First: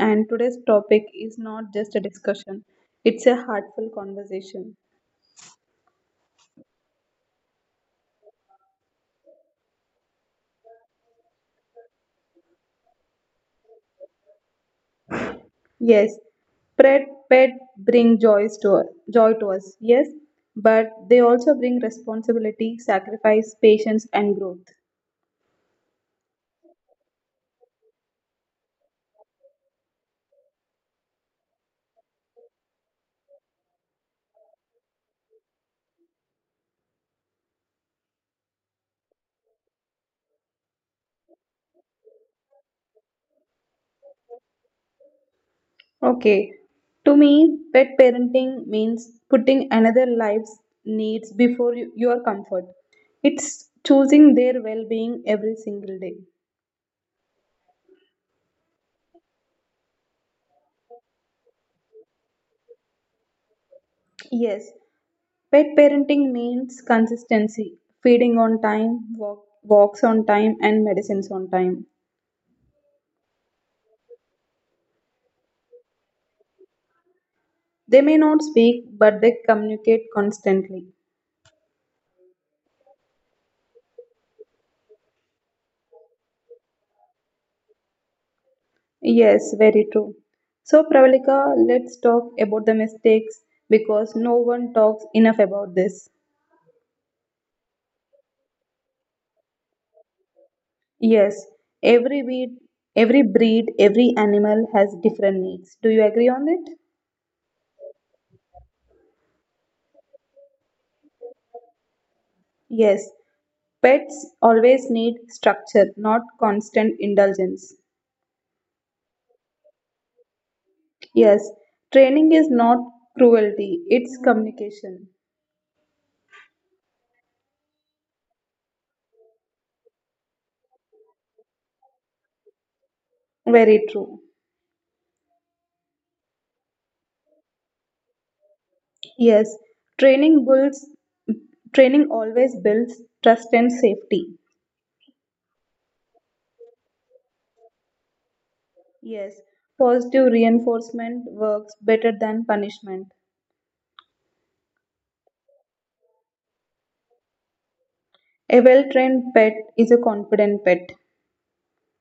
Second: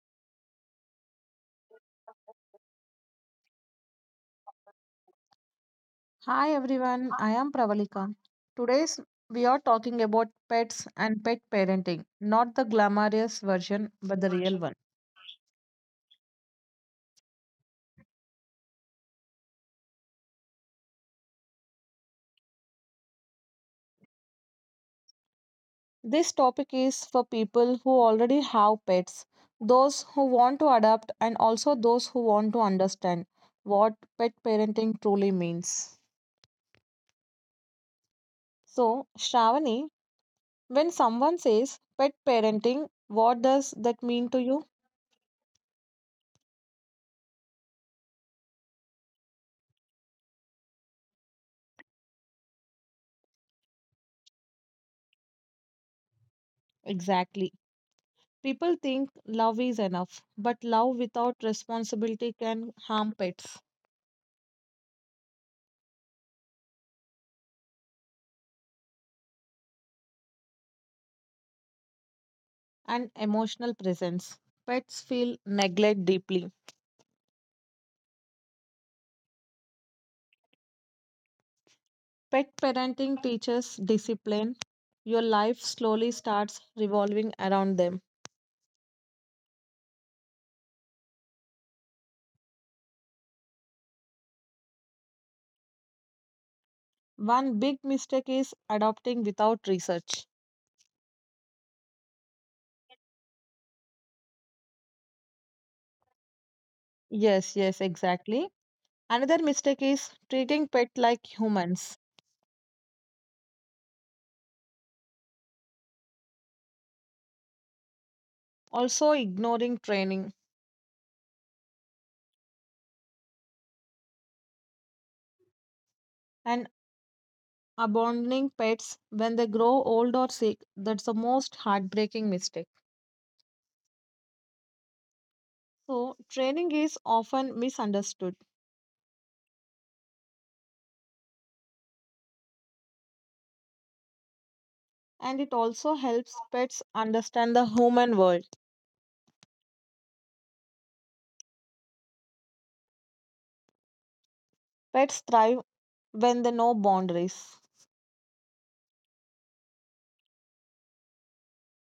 and today's topic is not just a discussion, it's a heartful conversation. Hi everyone, I am Pravalika. Today's we are talking about pets and pet parenting, not the glamorous version but the real one. Yes, pet, pet bring joys to us, joy to us, yes, but they also bring responsibility, sacrifice, patience, and growth. This topic is for people who already have pets, those who want to adopt and also those who want to understand what pet parenting truly means. So, Shravani, when someone says pet parenting, what does that mean to you? Okay, to me, pet parenting means putting another life's needs before your comfort. It's choosing their well being every single day. Exactly. People think love is enough, but love without responsibility can harm pets Yes, pet parenting means consistency, feeding on time, walks on time, and medicines on time. and emotional presence. Pets feel neglect deeply. They may not speak, but they communicate constantly. Pet parenting teaches discipline. Your life slowly starts revolving around them. Yes, very true. So, Pravalika, let's talk about the mistakes because no one talks enough about this. One big mistake is adopting without research. Yes, every breed, every breed, every animal has different needs. Do you agree on it? Yes, yes, exactly. Another mistake is treating pet like humans, Yes, pets always need structure, not constant indulgence. also ignoring training. Yes, training is not cruelty, it's communication. And abandoning pets when they grow old or sick. That's the most heartbreaking mistake. Very true. So, training is often misunderstood Yes, training builds training always builds trust and safety. and it also helps pets understand the human world. Yes, positive reinforcement works better than punishment. Pets thrive when they know boundaries, A well-trained pet is a confident pet.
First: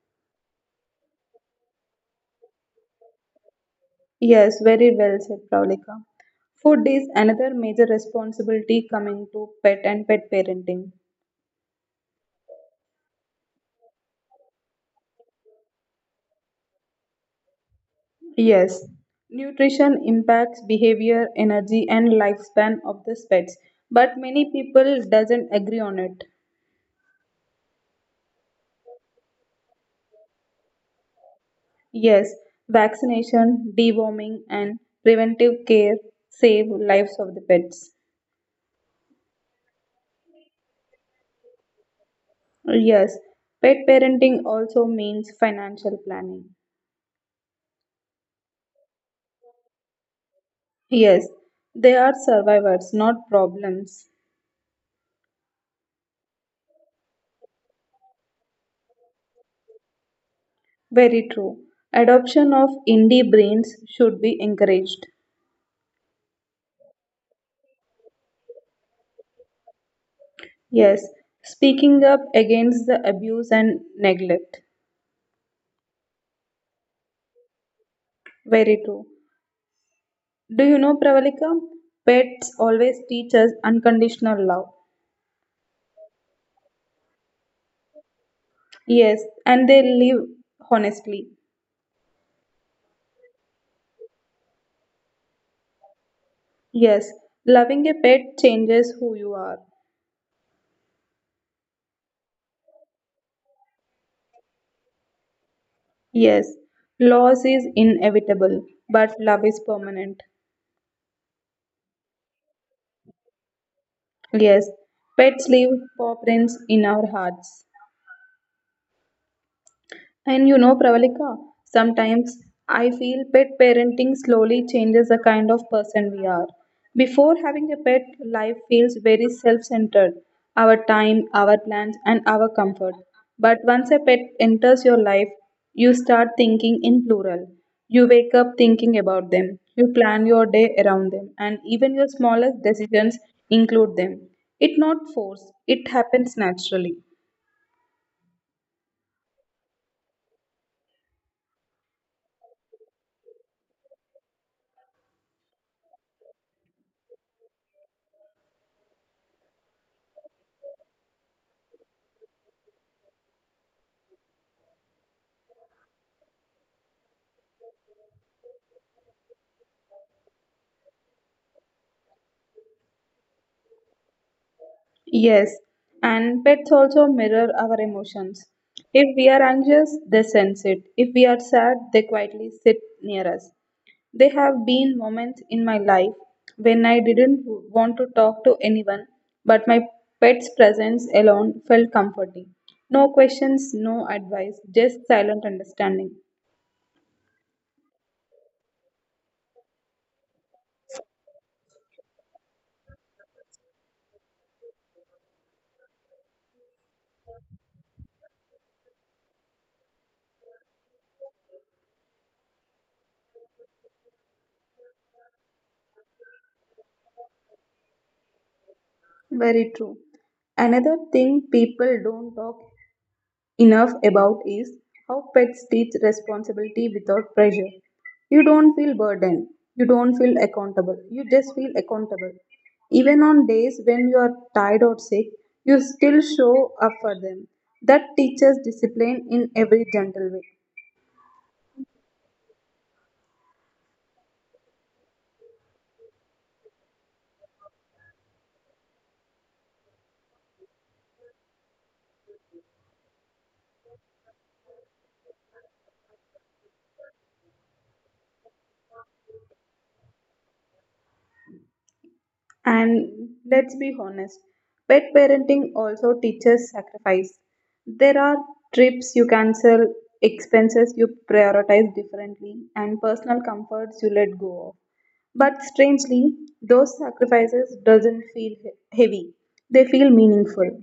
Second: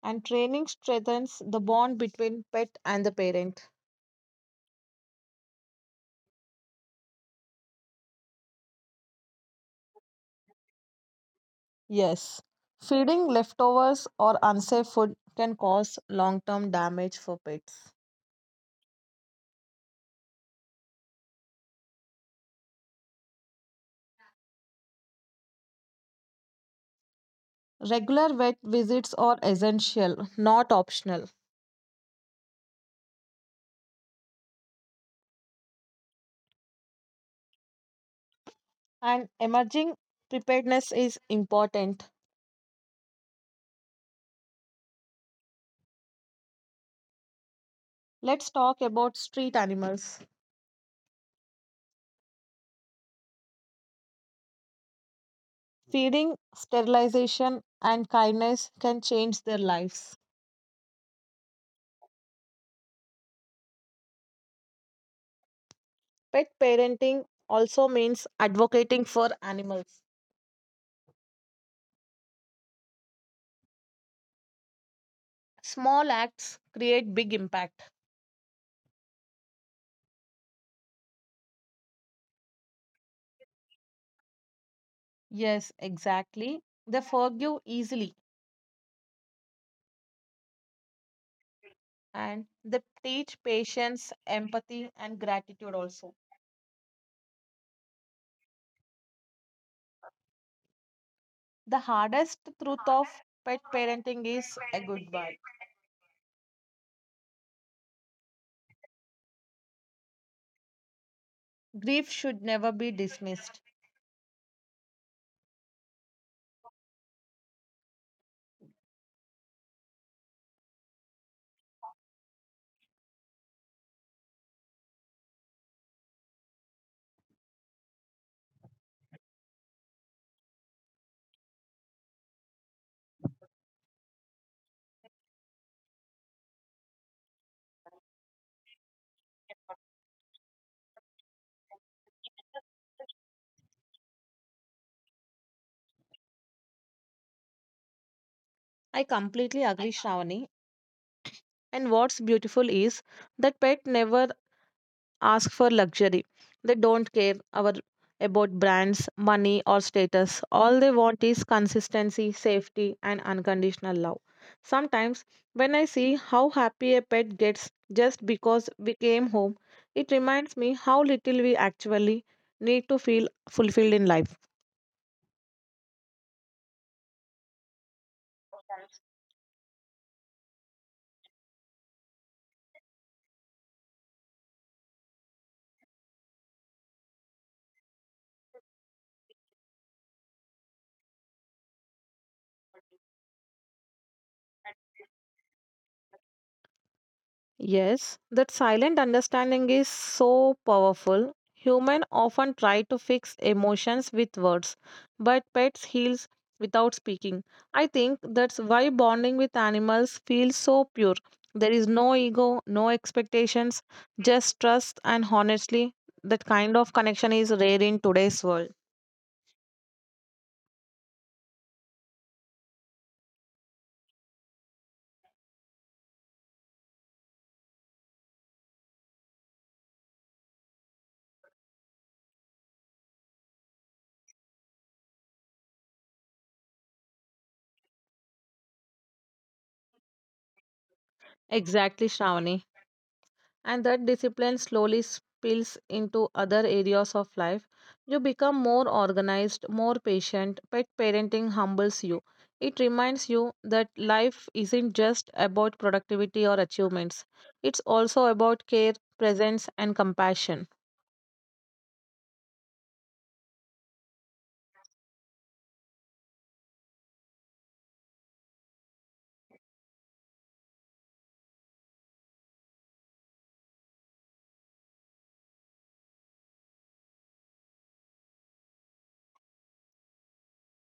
and training strengthens the bond between pet and the parent. Yes, very well said, Pravalika. Food is another major responsibility coming to pet and pet parenting. Yes, feeding leftovers or unsafe food can cause long term damage for pets. Yes, nutrition impacts behavior, energy and lifespan of the pets, but many people doesn't agree on it. Regular vet visits are essential, not optional. Yes, vaccination, deworming and preventive care save lives of the pets. And emerging preparedness is important. Yes, pet parenting also means financial planning. Let's talk about street animals. Yes, they are survivors, not problems. Feeding, sterilization, and kindness can change their lives. Very true. Adoption of indie brains should be encouraged. Pet parenting also means advocating for animals. Yes, speaking up against the abuse and neglect. Small acts create big impact. Very true. Do you know, Pravalika? Pets always teach us unconditional love. Yes, exactly. They forgive easily Yes, and they live honestly. and they teach patience, empathy, and gratitude also. Yes, loving a pet changes who you are. The hardest truth of pet parenting is a goodbye. Yes, loss is inevitable, but love is permanent. Grief should never be dismissed. Yes, pets leave paw prints in our hearts. And you know, Pravalika, sometimes I feel pet parenting slowly changes the kind of person we are. Before having a pet, life feels very self centered, our time, our plans, and our comfort. But once a pet enters your life, you start thinking in plural. You wake up thinking about them, you plan your day around them, and even your smallest decisions include them. It's not force, it happens naturally. I completely agree, Shravani. And what's beautiful is that pet never ask for luxury. They don't care our about brands, money, or status. All they want is consistency, safety, and unconditional love. Sometimes, when I see how happy a pet gets just because we came home, it reminds me how little we actually need to feel fulfilled in life. Yes, and pets also mirror our emotions. If we are anxious, they sense it. If we are sad, they quietly sit near us. There have been moments in my life when I didn't want to talk to anyone, but my pet's presence alone felt comforting. No questions, no advice, just silent understanding. Yes, that silent understanding is so powerful. Human often try to fix emotions with words, but pets heals without speaking. I think that's why bonding with animals feels so pure. There is no ego, no expectations, just trust and honestly that kind of connection is rare in today's world. Very true. Another thing people don't talk enough about is how pets teach responsibility without pressure. You don't feel burdened, you don't feel accountable, you just feel accountable. Even on days when you are tired or sick, you still show up for them. That teaches discipline in every gentle way. Exactly, Shravani. And that discipline slowly spills into other areas of life. You become more organized, more patient. Pet parenting humbles you. It reminds you that life isn't just about productivity or achievements, it's also about care, presence, and compassion. And let's be honest, pet parenting also teaches sacrifice. There are trips you cancel, expenses you prioritize differently, and personal comforts you let go of. But strangely, those sacrifices doesn't heavy. They feel meaningful.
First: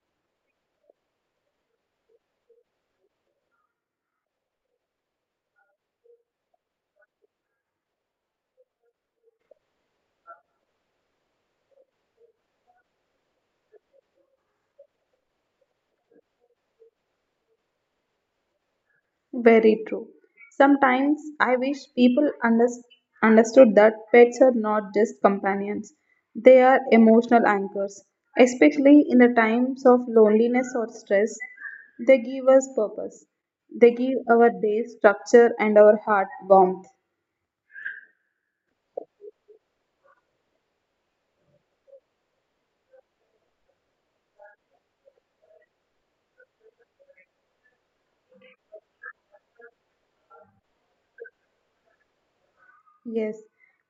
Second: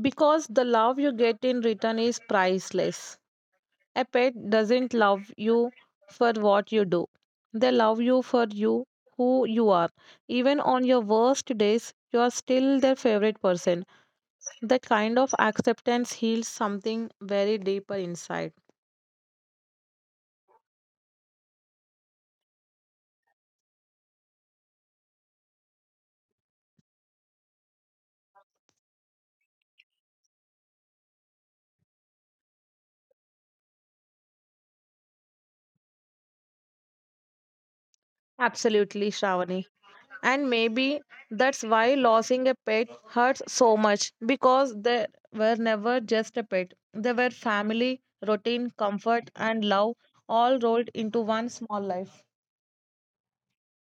Because the love you get in return is priceless. A pet doesn't love you for what you do. They love you for you, who you are. Even on your worst days, you are still their favorite person. That kind of acceptance heals something very deeper inside. Very true. Sometimes I wish people understood that pets are not just companions. They are emotional anchors, especially in the times of loneliness or stress. They give us purpose. They give our days structure and our heart warmth. Absolutely, Shravani. And maybe that's why losing a pet hurts so much because they were never just a pet. They were family, routine, comfort, and love all rolled into one small life. Yes,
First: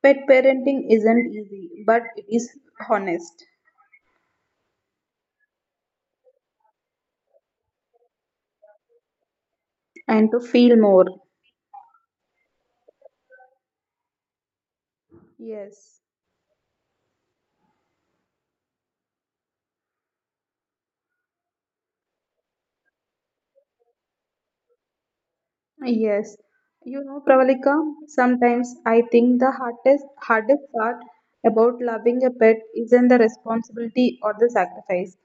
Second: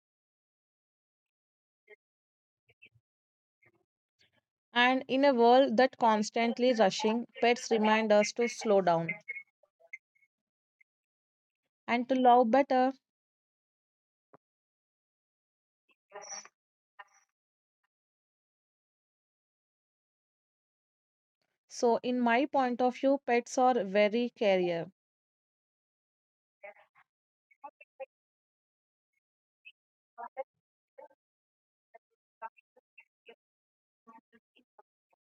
pet parenting isn't easy, but it is honest And in a world that constantly rushing, pets remind us to slow down and to feel more. and to love better. Yes, So, in my point of view, pets are very career. yes. You know, Pravalika, sometimes I think the hardest part about loving a pet isn't the responsibility or the sacrifice.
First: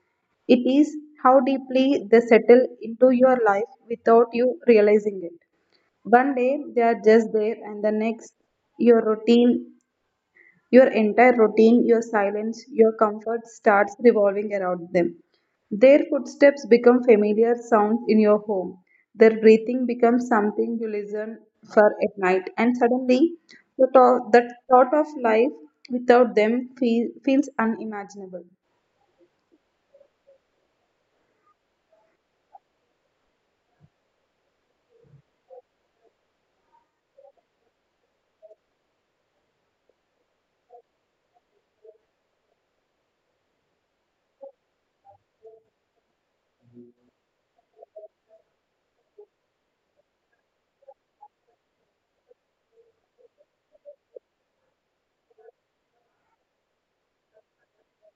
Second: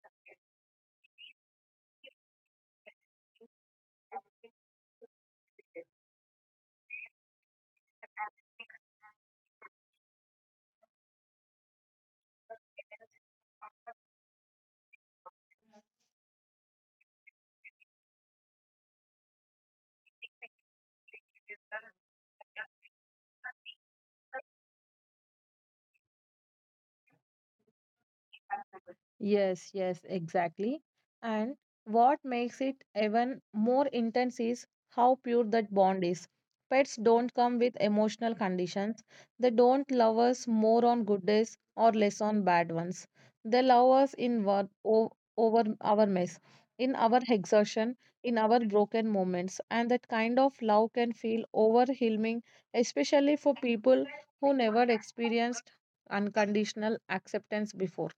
It is how deeply they settle into your life without you realizing it. One day they are just there, and the next your routine your entire routine, your silence, your comfort starts revolving around them. Their footsteps become familiar sounds in your home. Their breathing becomes something you listen for at night. And suddenly, the thought of life without them feels unimaginable. Yes, yes, exactly. And what makes it even more intense is how pure that bond is. Pets don't come with emotional conditions. They don't love us more on good days or less on bad ones. They love us in over our mess, in our exertion, in our broken moments. And that kind of love can feel overwhelming, especially for people who never experienced unconditional acceptance before.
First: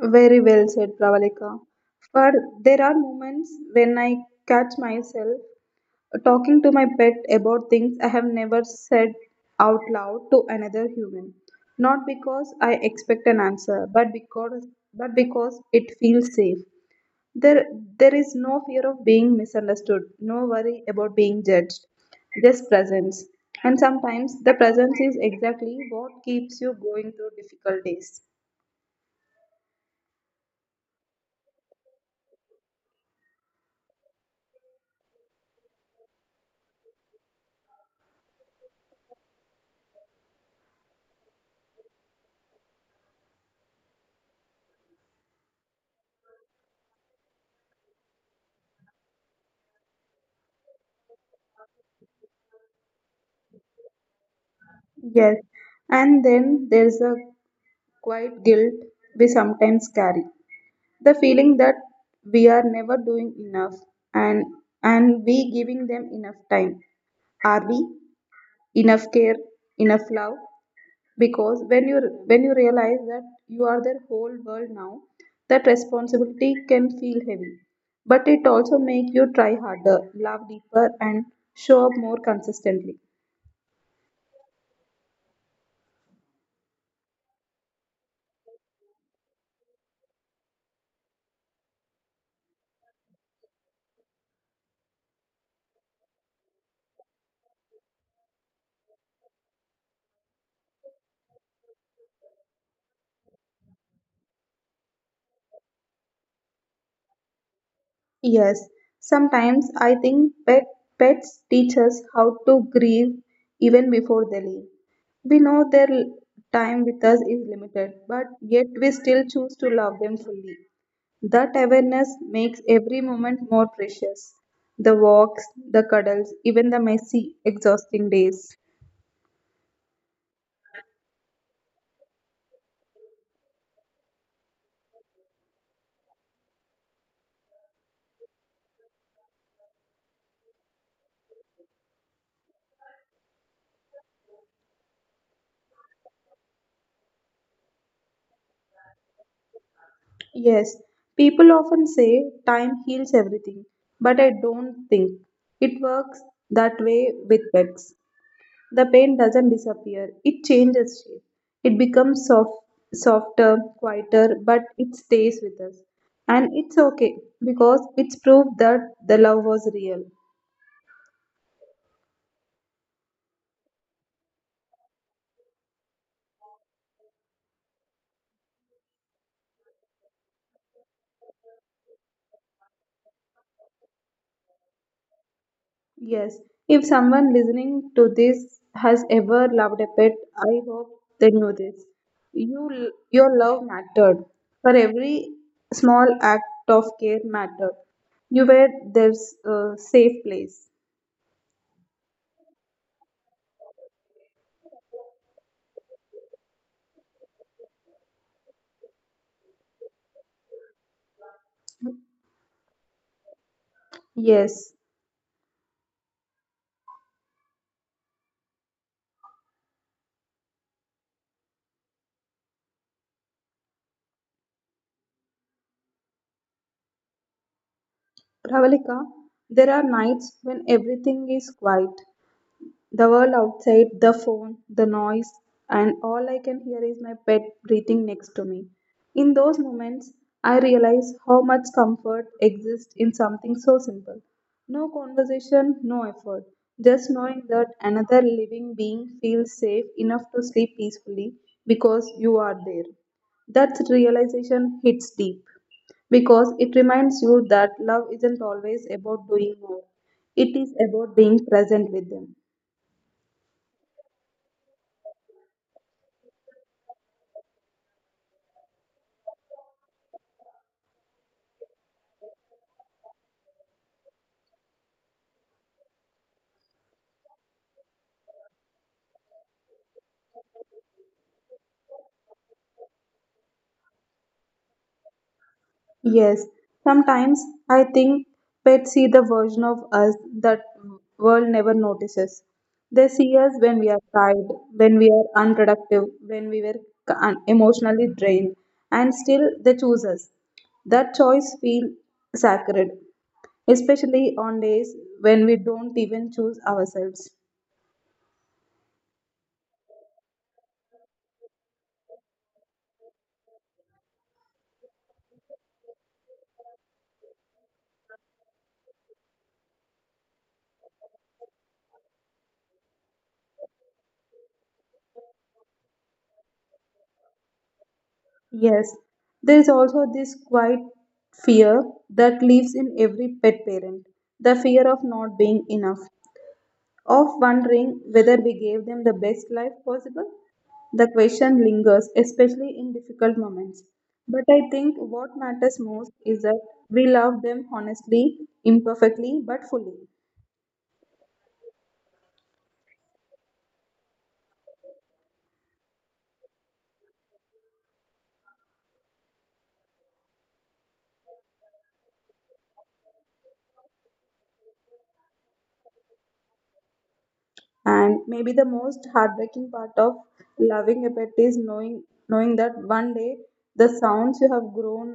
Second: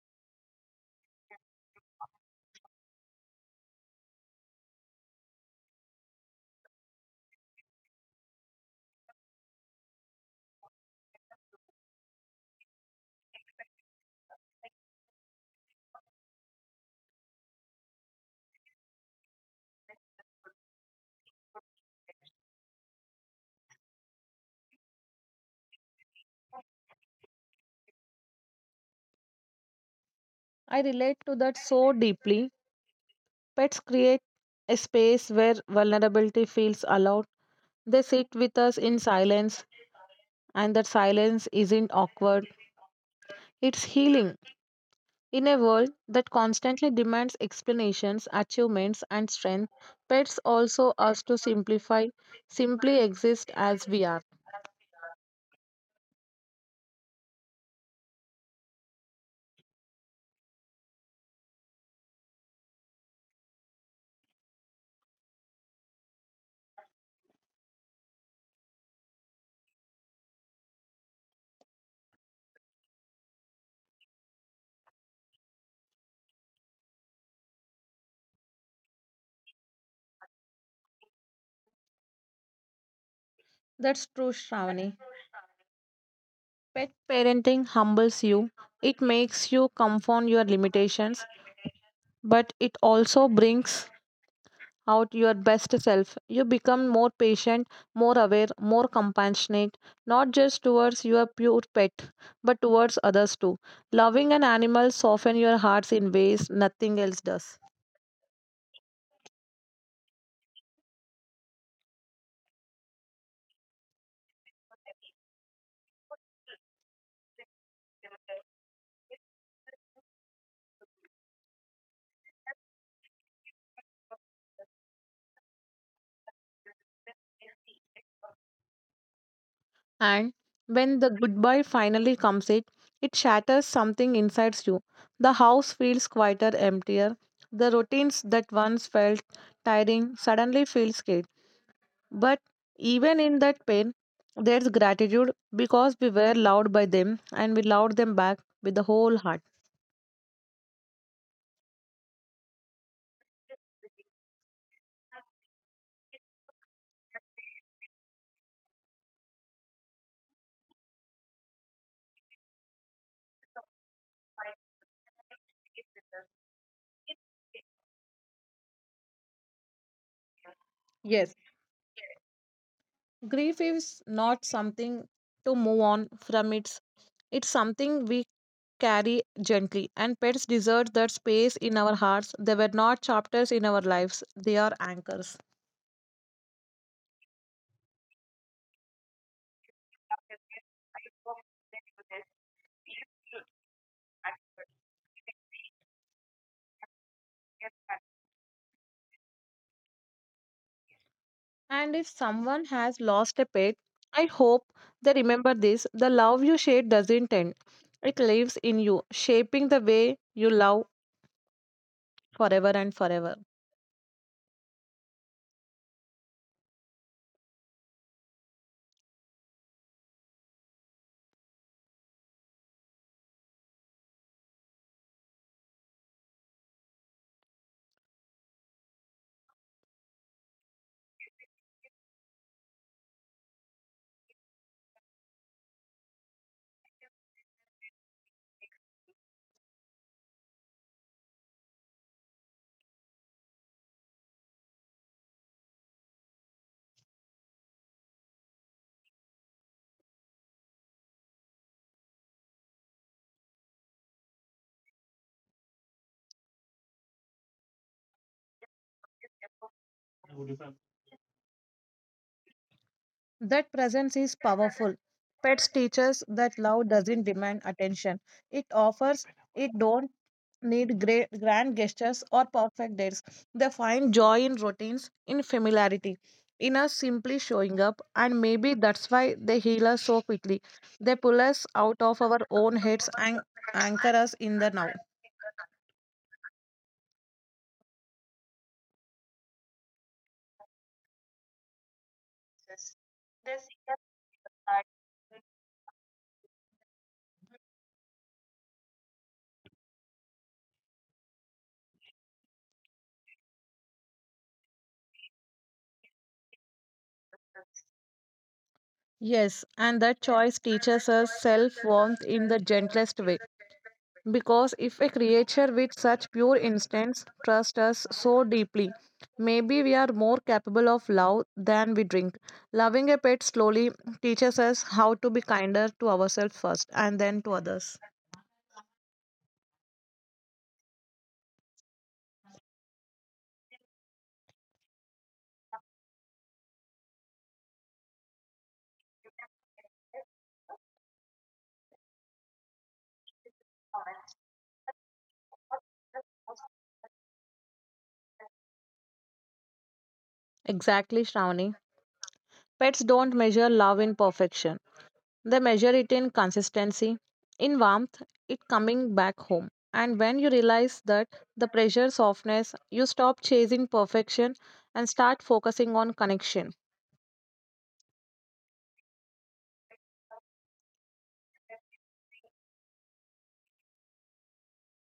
Very well said, Pravalika. For there are moments when I catch myself talking to my pet about things I have never said out loud to another human. Not because I expect an answer, but because it feels safe. There there is no fear of being misunderstood, no worry about being judged. Just presence. And sometimes the presence is exactly what keeps you going through difficult days. I relate to that so deeply. Pets create a space where vulnerability feels allowed. They sit with us in silence, and that silence isn't awkward. It's healing. In a world that constantly demands explanations, achievements, and strength, pets also ask to simplify, simply exist as we are. Yes. And then there's a quiet guilt we sometimes carry, the feeling that we are never doing enough and and we giving them enough time, are we enough care, enough love, because when you realize that you are their whole world now, that responsibility can feel heavy, but it also make you try harder, love deeper, and show up more consistently. That's true, Shravani. Pet parenting humbles you. It makes you confound your limitations, but it also brings out your best self. You become more patient, more aware, more compassionate, not just towards your pure pet, but towards others too. Loving an animal softens your hearts in ways nothing else does. Yes, sometimes I think pets teach us how to grieve even before they leave. We know their time with us is limited, but yet we still choose to love them fully. That awareness makes every moment more precious. The walks, the cuddles, even the messy, exhausting days. And when the goodbye finally comes it, it shatters something inside you. The house feels quieter, emptier. The routines that once felt tiring suddenly feel scared. But even in that pain, there's gratitude because we were loved by them and we loved them back with the whole heart. Yes, people often say time heals everything, but I don't think it works that way with pets. The paint doesn't disappear, it changes shape. It becomes softer, quieter, but it stays with us. And it's okay because it's proof that the love was real. Yes. Grief is not something to move on from. It's something we carry gently, and pets deserve that space in our hearts. They were not chapters in our lives, they are anchors. Yes, if someone listening to this has ever loved a pet, I hope they know this. Your love mattered. For every small act of care mattered. You were their safe place. And if someone has lost a pet, I hope they remember this: the love you shared doesn't end, it lives in you, shaping the way you love forever and forever. Yes, Ravalika, there are nights when everything is quiet. The world outside, the phone, the noise, and all I can hear is my pet breathing next to me. In those moments, I realize how much comfort exists in something so simple. No conversation, no effort. Just knowing that another living being feels safe enough to sleep peacefully because you are there. That realization hits deep because it reminds you that love isn't always about doing more, it is about being present with them. That presence is powerful. Pets teach us that love doesn't demand attention. It offers, it don't need great grand gestures or perfect dates. They find joy in routines, in familiarity, in us simply showing up, and maybe that's why they heal us so quickly. They pull us out of our own heads and anchor us in the now. Yes, sometimes I think pets see the version of us that world never notices. They see us when we are tired, when we are unproductive, when we were emotionally drained, and still they choose us. That choice feels sacred, especially on days when we don't even choose ourselves. Yes, and that choice teaches us self warmth in the gentlest way. Because if a creature with such pure instincts trusts us so deeply, maybe we are more capable of love than we drink. Loving a pet slowly teaches us how to be kinder to ourselves first and then to others. Yes, there is also this quiet fear that lives in every pet parent, the fear of not being enough. Of wondering whether we gave them the best life possible, the question lingers, especially in difficult moments. But I think what matters most is that we love them honestly, imperfectly, but fully. Exactly, Shravani. Pets don't measure love in perfection. They measure it in consistency, in warmth, it coming back home. And when you realize that the pressure softness, you stop chasing perfection and start focusing on connection. And maybe the most heartbreaking part of loving a pet is knowing that one day the sounds you have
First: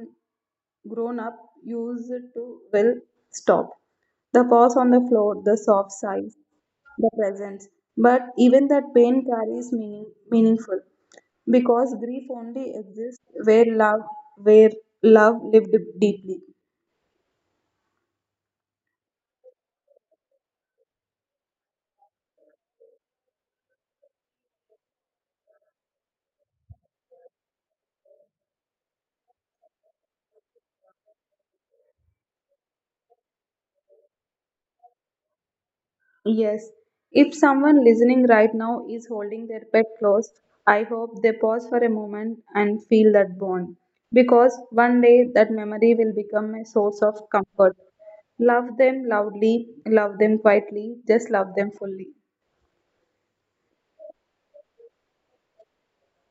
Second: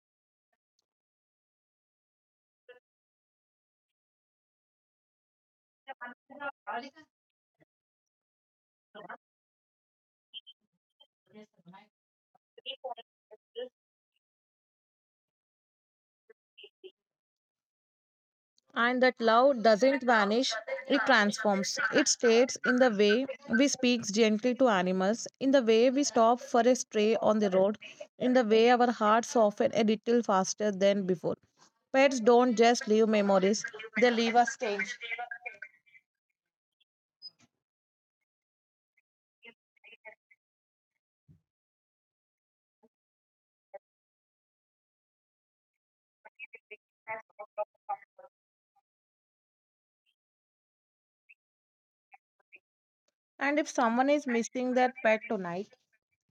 grown up used to will stop. The pause on the floor, the soft sighs, the presence. But even that pain carries meaningful because grief only exists where love lived deeply. And that love doesn't vanish, it transforms. It stays in the way we speak gently to animals, in the way we stop for a stray on the road, in the way our hearts soften a little faster than before. Pets don't just leave memories, they leave us stains. Yes, if someone listening right now is holding their pet close, I hope they pause for a moment and feel that bond because one day that memory will become a source of comfort. Love them loudly, love them quietly, just love them fully. And if someone is missing their pet tonight,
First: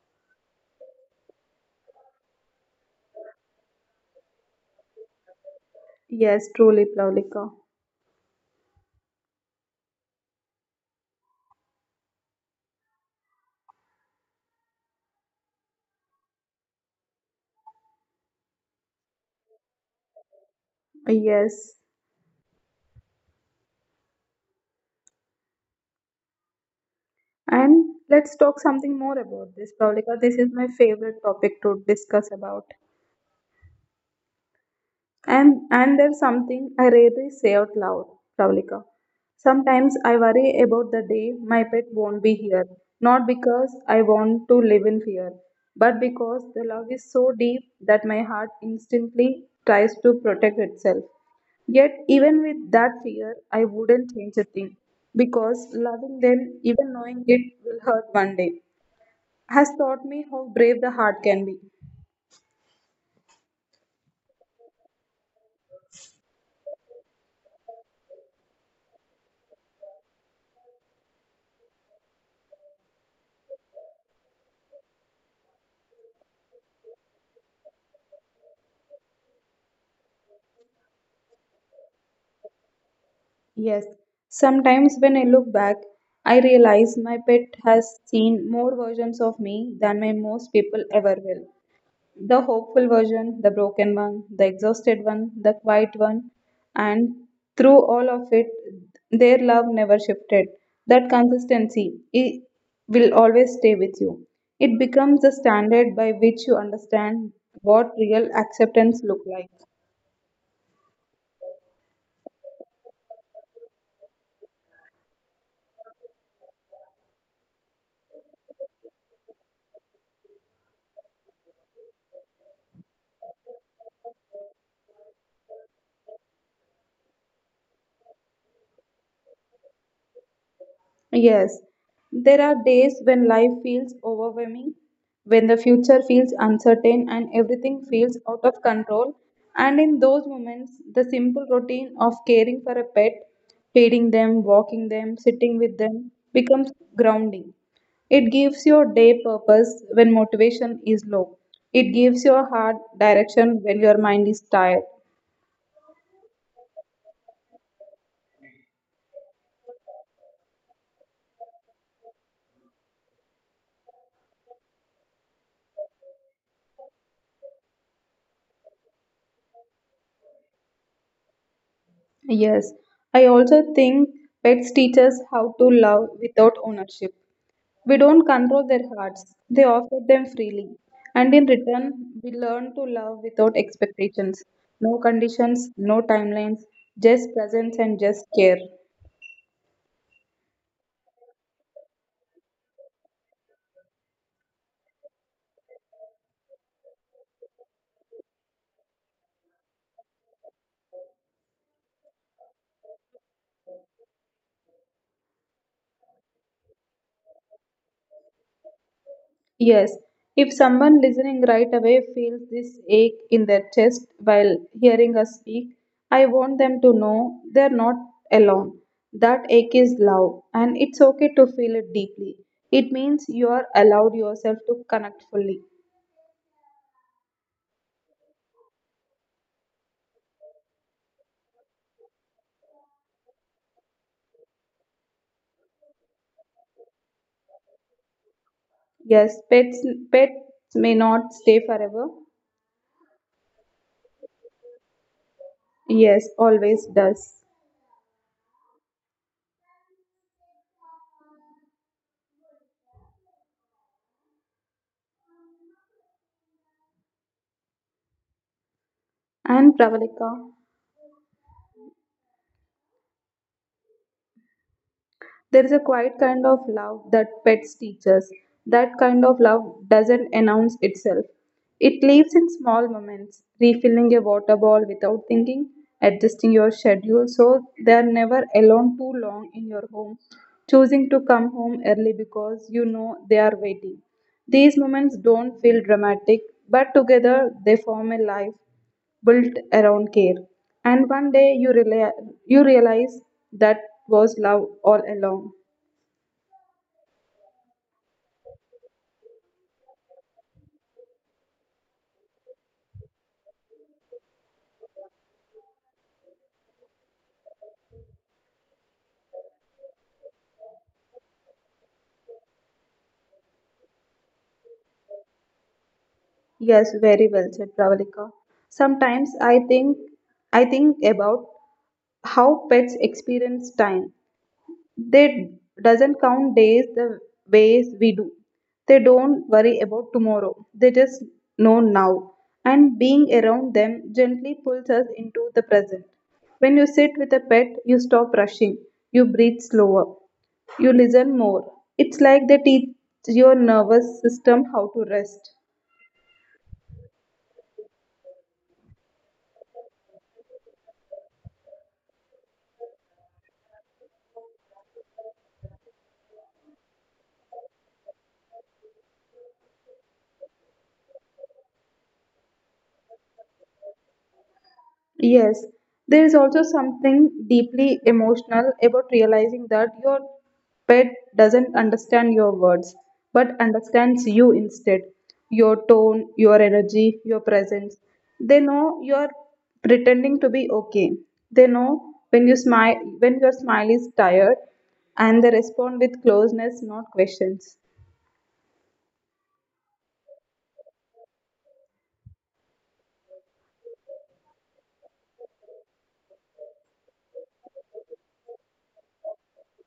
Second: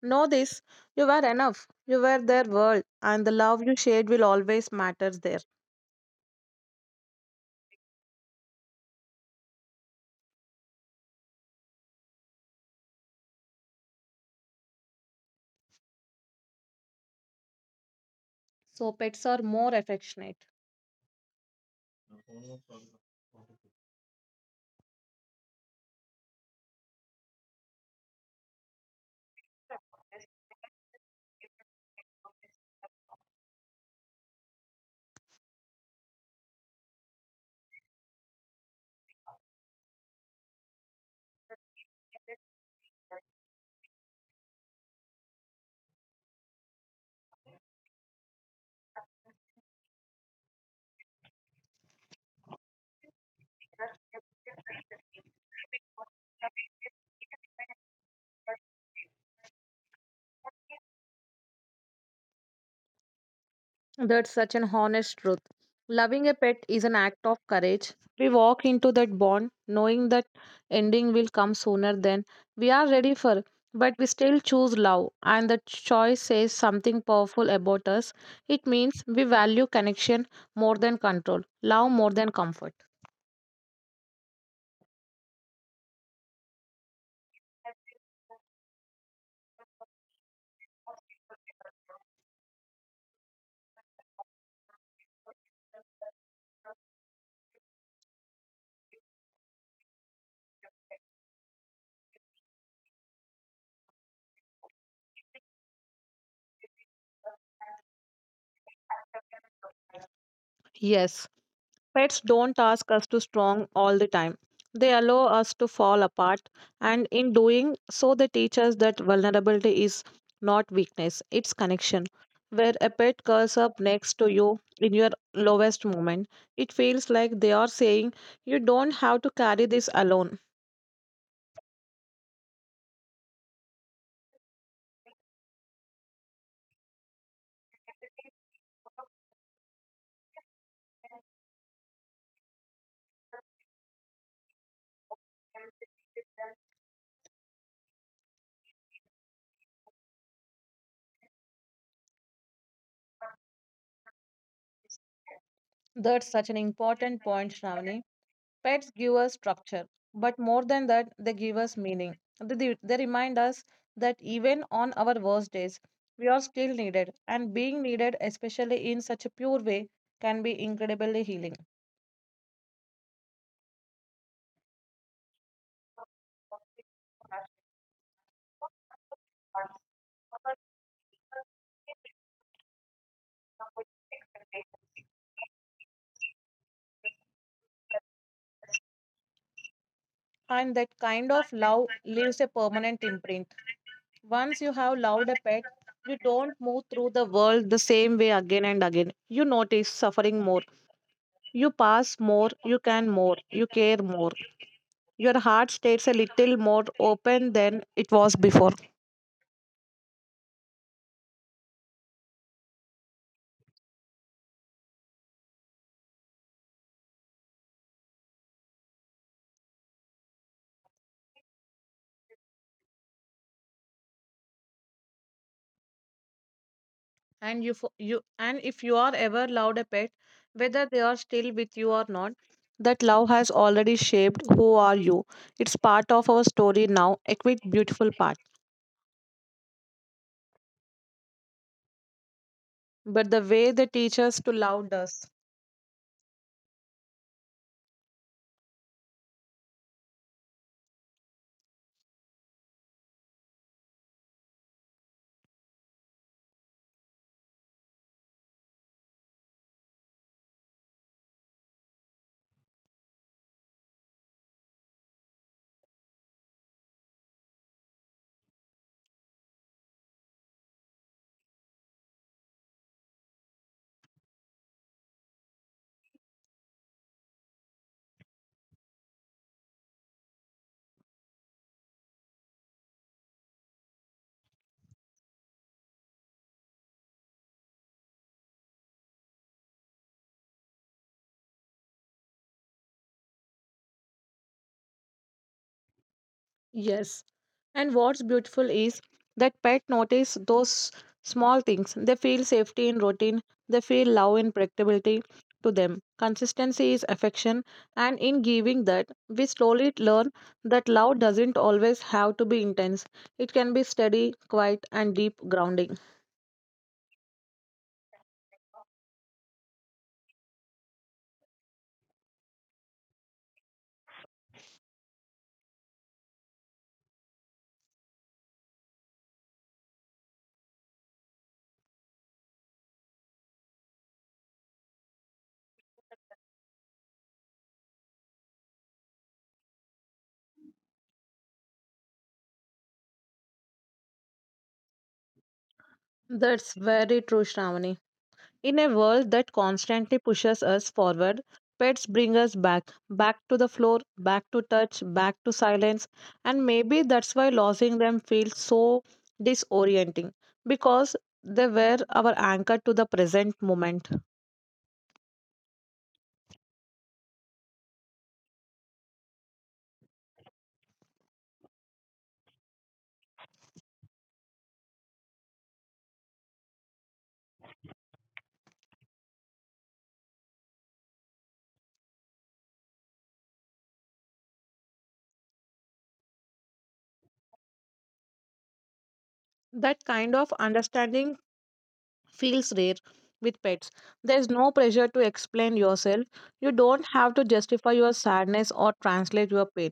know this: you were enough. You were their world, and the love you shared will always matter there. Yes, truly, Plavlika. So, pets are more affectionate. Yes. And let's talk something more about this, Pavlika. This is my favorite topic to discuss about. And there's something I rarely say out loud, Pavlika. Sometimes I worry about the day my pet won't be here. Not because I want to live in fear, but because the love is so deep that my heart instantly tries to protect itself. Yet, even with that fear, I wouldn't change a thing because loving them, even knowing it, will hurt one day, has taught me how brave the heart can be. That's such an honest truth. Loving a pet is an act of courage. We walk into that bond knowing that ending will come sooner than we are ready for, but we still choose love, and the choice says something powerful about us. It means we value connection more than control, love more than comfort. Yes, sometimes when I look back, I realize my pet has seen more versions of me than my most people ever will. The hopeful version, the broken one, the exhausted one, the quiet one, and through all of it, their love never shifted. That consistency, it will always stay with you. It becomes the standard by which you understand what real acceptance looks like. Yes. Pets don't ask us to strong all the time. They allow us to fall apart, and in doing so, they teach us that vulnerability is not weakness, it's connection. Where a pet curls up next to you in your lowest moment, it feels like they are saying, "You don't have to carry this alone." Yes, there are days when life feels overwhelming, when the future feels uncertain and everything feels out of control. And in those moments, the simple routine of caring for a pet, feeding them, walking them, sitting with them becomes grounding. It gives your day purpose when motivation is low. It gives your heart direction when your mind is tired. That's such an important point, Shravani. Pets give us structure, but more than that, they give us meaning. They remind us that even on our worst days, we are still needed, and being needed, especially in such a pure way, can be incredibly healing. Yes, I also think pets teach us how to love without ownership. We don't control their hearts, they offer them freely. And in return, we learn to love without expectations. No conditions, no timelines, just presence and just care. And that kind of love leaves a permanent imprint. Once you have loved a pet, you don't move through the world the same way again and again. You notice suffering more. You pass more, you can more, you care more. Your heart stays a little more open than it was before. Yes, if someone listening right away feels this ache in their chest while hearing us speak, I want them to know they're not alone. That ache is love, and it's okay to feel it deeply. It means you are allowed yourself to connect fully. And if you are ever loved a pet, whether they are still with you or not, that love has already shaped who are you. It's part of our story now, a quick, beautiful part. Yes, pets may not stay forever. But the way they teach us to love does. Yes, always does. And Pravalika. There is a quiet kind of love that pets teach us. That kind of love doesn't announce itself. It lives in small moments, refilling a water ball without thinking, adjusting your schedule so they are never alone too long in your home, choosing to come home early because you know they are waiting. These moments don't feel dramatic, but together they form a life built around care. And one day you, you realize that was love all along. Yes. And what's beautiful is that pet notice those small things. They feel safety in routine, they feel love and predictability to them. Consistency is affection, and in giving that, we slowly learn that love doesn't always have to be intense. It can be steady, quiet, and deep grounding. Yes, very well said, Pravalika. Sometimes I think about how pets experience time. They doesn't count days the ways we do. They don't worry about tomorrow. They just know now. And being around them gently pulls us into the present. When you sit with a pet, you stop rushing. You breathe slower. You listen more. It's like they teach your nervous system how to rest. That's very true, Shravani. In a world that constantly pushes us forward, pets bring us back, back to the floor, back to touch, back to silence, and maybe that's why losing them feels so disorienting because they were our anchor to the present moment. Yes, there is also something deeply emotional about realizing that your pet doesn't understand your words, but understands you instead. Your tone, your energy, your presence. They know you're pretending to be okay. They know when you smile, when your smile is tired, and they respond with closeness, not questions. That kind of understanding feels rare with pets. There's no pressure to explain yourself. You don't have to justify your sadness or translate your pain.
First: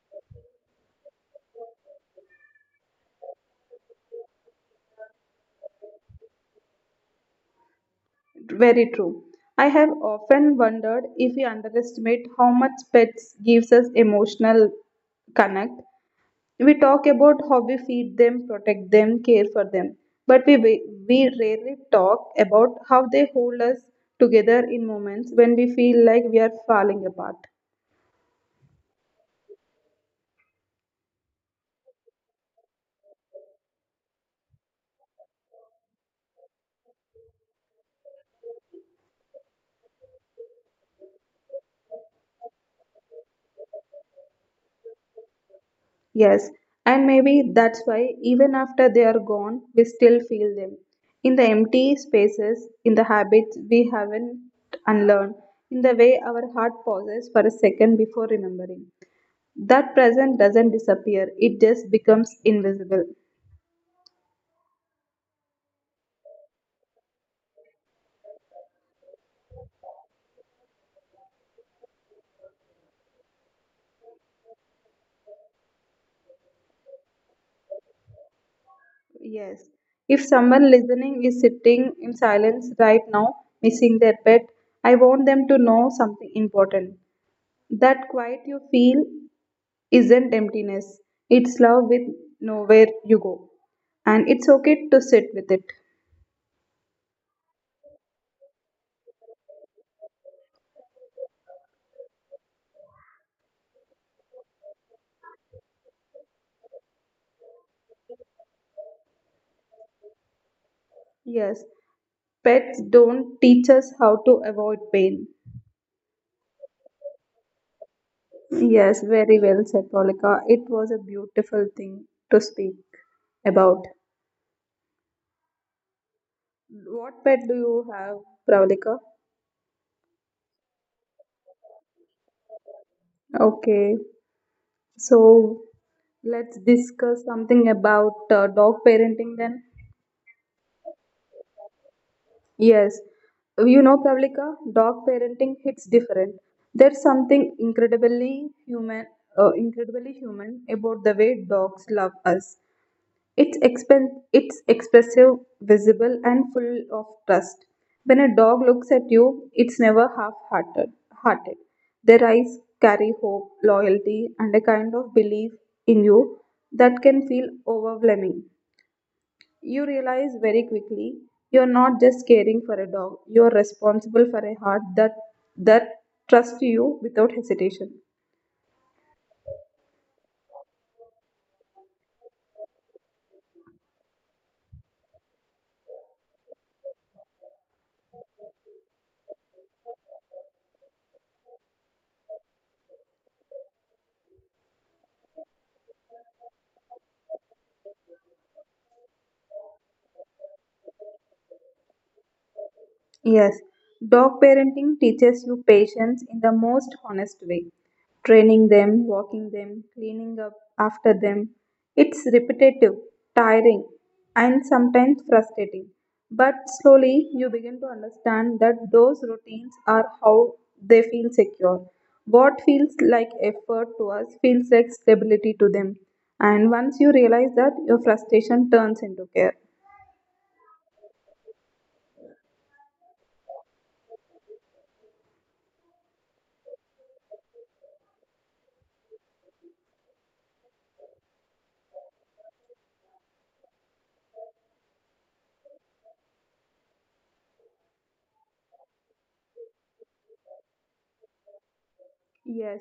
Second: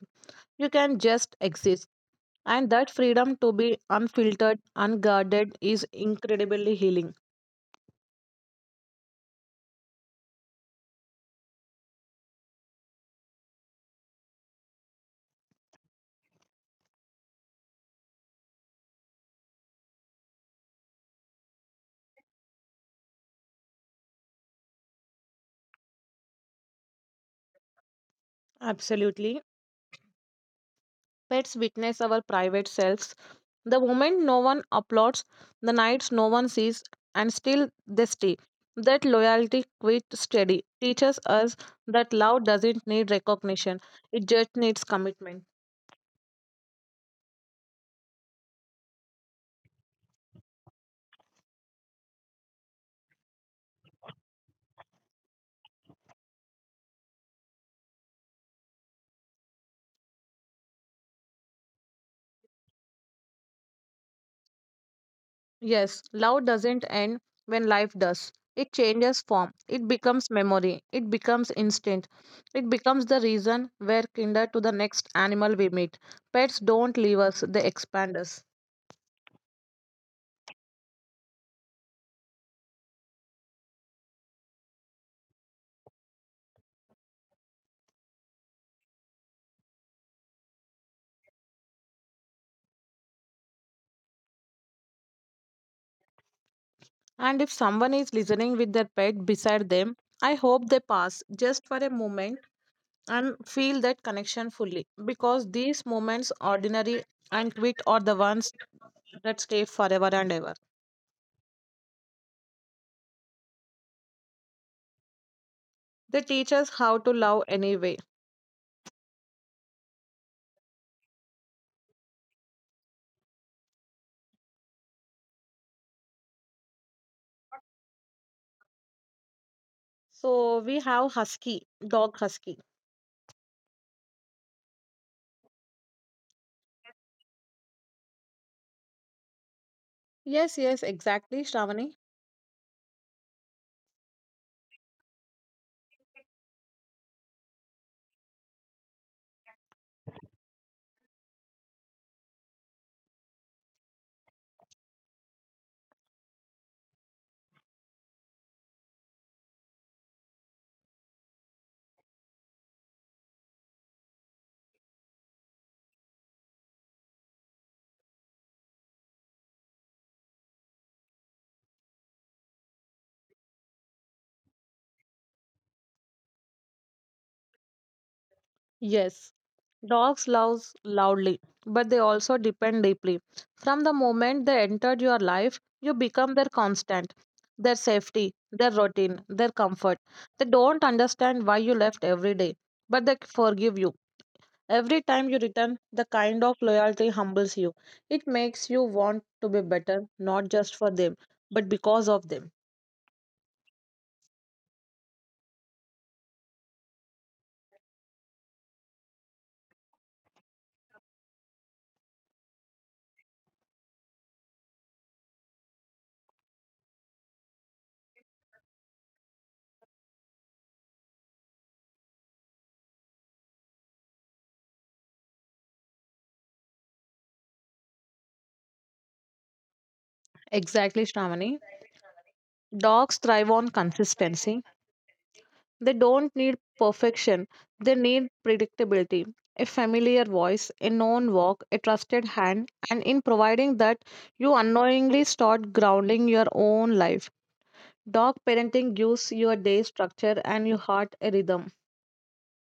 You can just exist. And that freedom to be unfiltered, unguarded is incredibly healing. Very true. I have often wondered if we underestimate how much pets gives us emotional connect. We talk about how we feed them, protect them, care for them, but we rarely talk about how they hold us together in moments when we feel like we are falling apart. Absolutely. Pets witness our private selves. The moment no one applauds, the nights no one sees, and still they stay. That loyalty quite steady teaches us that love doesn't need recognition, it just needs commitment. Yes, and maybe that's why even after they are gone, we still feel them. In the empty spaces, in the habits we haven't unlearned, in the way our heart pauses for a second before remembering. That present doesn't disappear, it just becomes invisible. Yes, love doesn't end when life does. It changes form. It becomes memory. It becomes instinct. It becomes the reason we're kinder to the next animal we meet. Pets don't leave us, they expand us. Yes. If someone listening is sitting in silence right now, missing their pet, I want them to know something important. That quiet you feel isn't emptiness, it's love with nowhere you go. And it's okay to sit with it. And if someone is listening with their pet beside them, I hope they pass just for a moment and feel that connection fully because these moments, ordinary and sweet, are the ones that stay forever and ever. Yes, pets don't teach us how to avoid pain. They teach us how to love anyway. Yes, very well said, Polika. It was a beautiful thing to speak about. What pet do you have, Pravalika? So we have husky, dog husky. Okay, so let's discuss something about dog parenting then. Yes, yes, exactly, Shravani. Yes, you know, Pravlika, dog parenting hits different. There's something incredibly human about the way dogs love us. It's expressive, visible, and full of trust. When a dog looks at you, it's never half-hearted. Hearted. Their eyes carry hope, loyalty, and a kind of belief in you that can feel overwhelming. You realize very quickly you're not just caring for a dog, you're responsible for a heart that trusts you without hesitation. Yes, dogs loves loudly, but they also depend deeply. From the moment they entered your life, you become their constant, their safety, their routine, their comfort. They don't understand why you left every day, but they forgive you. Every time you return, the kind of loyalty humbles you. It makes you want to be better, not just for them, but because of them. Yes, dog parenting teaches you patience in the most honest way. Training them, walking them, cleaning up after them. It's repetitive, tiring, and sometimes frustrating. But slowly you begin to understand that those routines are how they feel secure. What feels like effort to us feels like stability to them. And once you realize that, your frustration turns into care. Exactly, Shravani. Dogs thrive on consistency. They don't need perfection, they need predictability. A familiar voice, a known walk, a trusted hand, and in providing that, you unknowingly start grounding your own life. Dog parenting gives your day structure and your heart a rhythm. Yes,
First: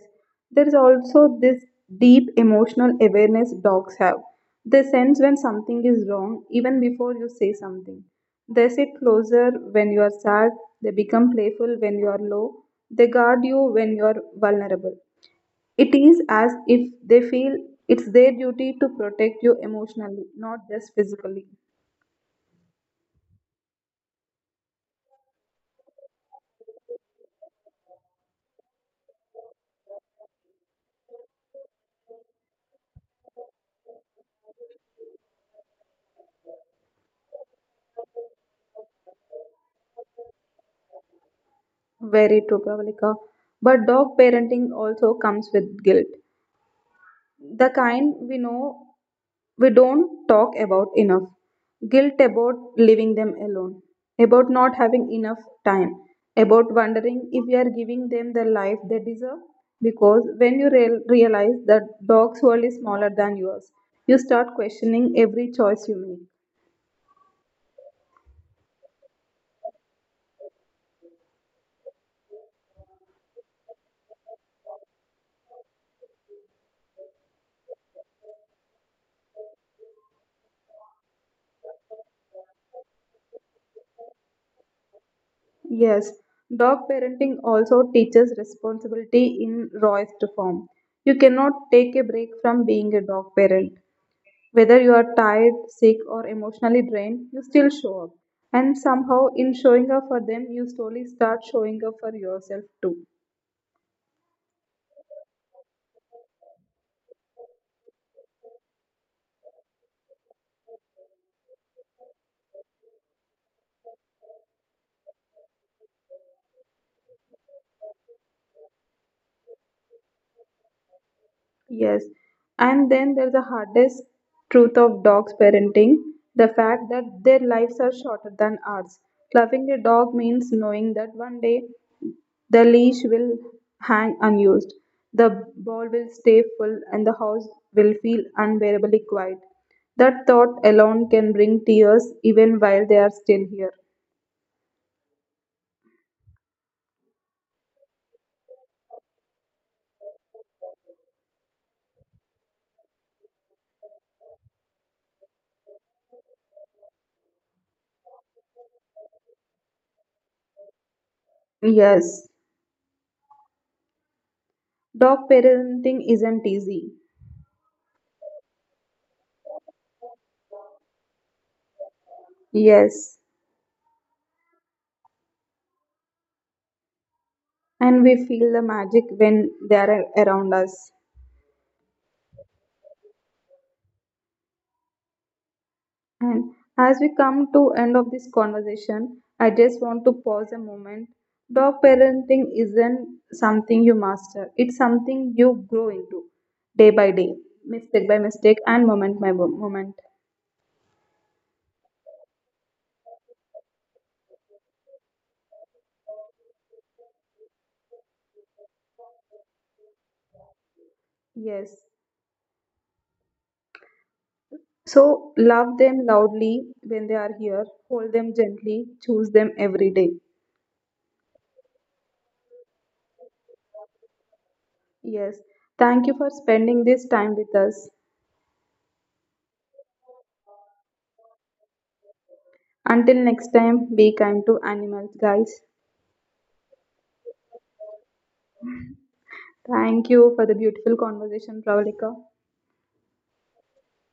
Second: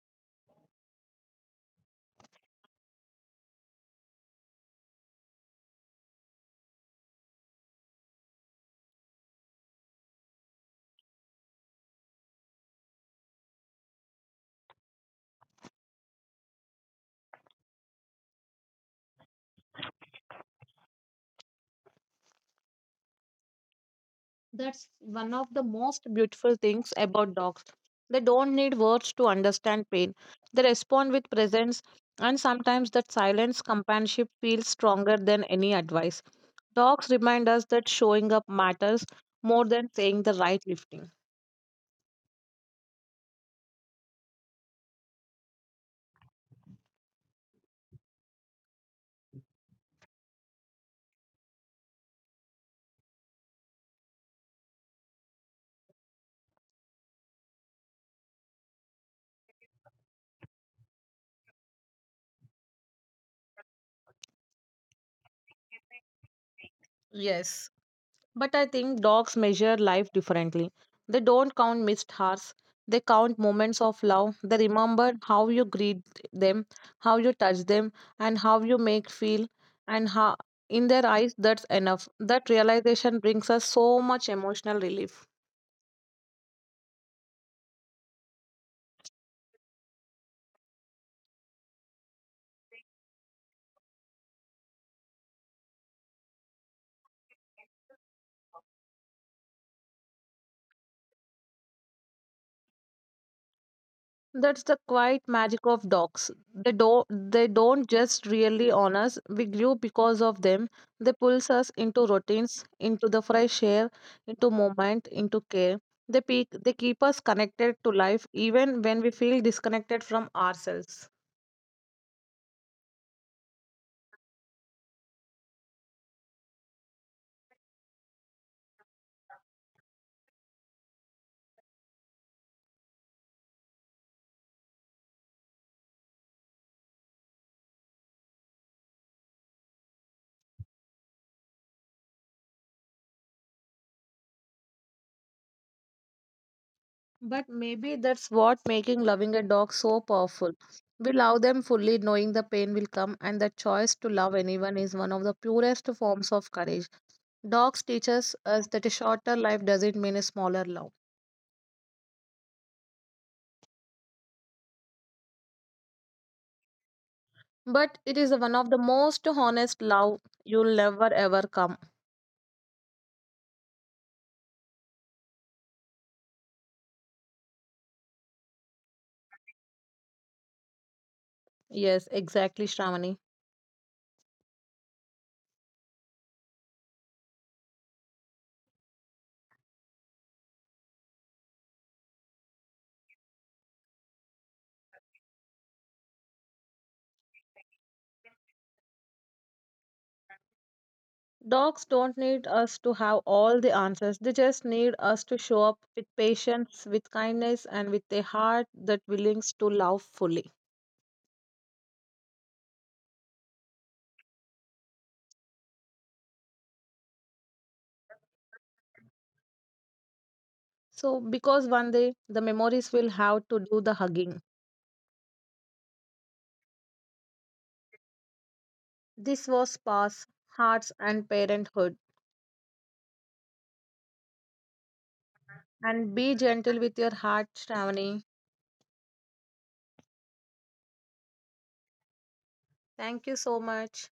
there is also this deep emotional awareness dogs have. They sense when something is wrong even before you say something. They sit closer when you are sad, they become playful when you are low, they guard you when you are vulnerable. It is as if they feel it's their duty to protect you emotionally, not just physically. That's one of the most beautiful things about dogs. They don't need words to understand pain. They respond with presence, and sometimes that silence companionship feels stronger than any advice. Dogs remind us that showing up matters more than saying the right lifting. Very true, Pravalika. But dog parenting also comes with guilt. The kind we know we don't talk about enough. Guilt about leaving them alone, about not having enough time, about wondering if we are giving them the life they deserve. Because when you realize that dog's world is smaller than yours, you start questioning every choice you make. Yes. But I think dogs measure life differently. They don't count missed hours. They count moments of love. They remember how you greet them, how you touch them, and how you make feel. And how, in their eyes, that's enough. That realization brings us so much emotional relief. Yes, dog parenting also teaches responsibility in rawest form. You cannot take a break from being a dog parent. Whether you are tired, sick, or emotionally drained, you still show up. And somehow, in showing up for them, you slowly start showing up for yourself too. That's the quiet magic of dogs. They don't just really on us. We grew because of them. They pulls us into routines, into the fresh air, into movement, into care. They keep us connected to life even when we feel disconnected from ourselves. Yes. And then there's the hardest truth of dogs parenting, the fact that their lives are shorter than ours. Loving a dog means knowing that one day the leash will hang unused, the bowl will stay full, and the house will feel unbearably quiet. That thought alone can bring tears even while they are still here. But maybe that's what making loving a dog so powerful. We love them fully knowing the pain will come and the choice to love anyone is one of the purest forms of courage. Dogs teaches us that a shorter life doesn't mean a smaller love. Yes, dog parenting isn't easy. But it is one of the most honest love you'll never ever come. Yes, and we feel the magic when they are around us. Yes, exactly, Shravani. And as we come to end of this conversation, I just want to pause a moment. Dog parenting isn't something you master. It's something you grow into day by day, mistake by mistake and moment by moment. Dogs don't need us to have all the answers. They just need us to show up with patience, with kindness, and with a heart that willing to love fully. Yes. So love them loudly when they are here, hold them gently, choose them every day. So, because one day the memories will have to do the hugging. Yes. Thank you for spending this time with us. This was past hearts and parenthood. Until next time, be kind to animals, guys. And be gentle with your heart, Shravani. Thank you for the beautiful conversation, Pravalika. Thank you so much.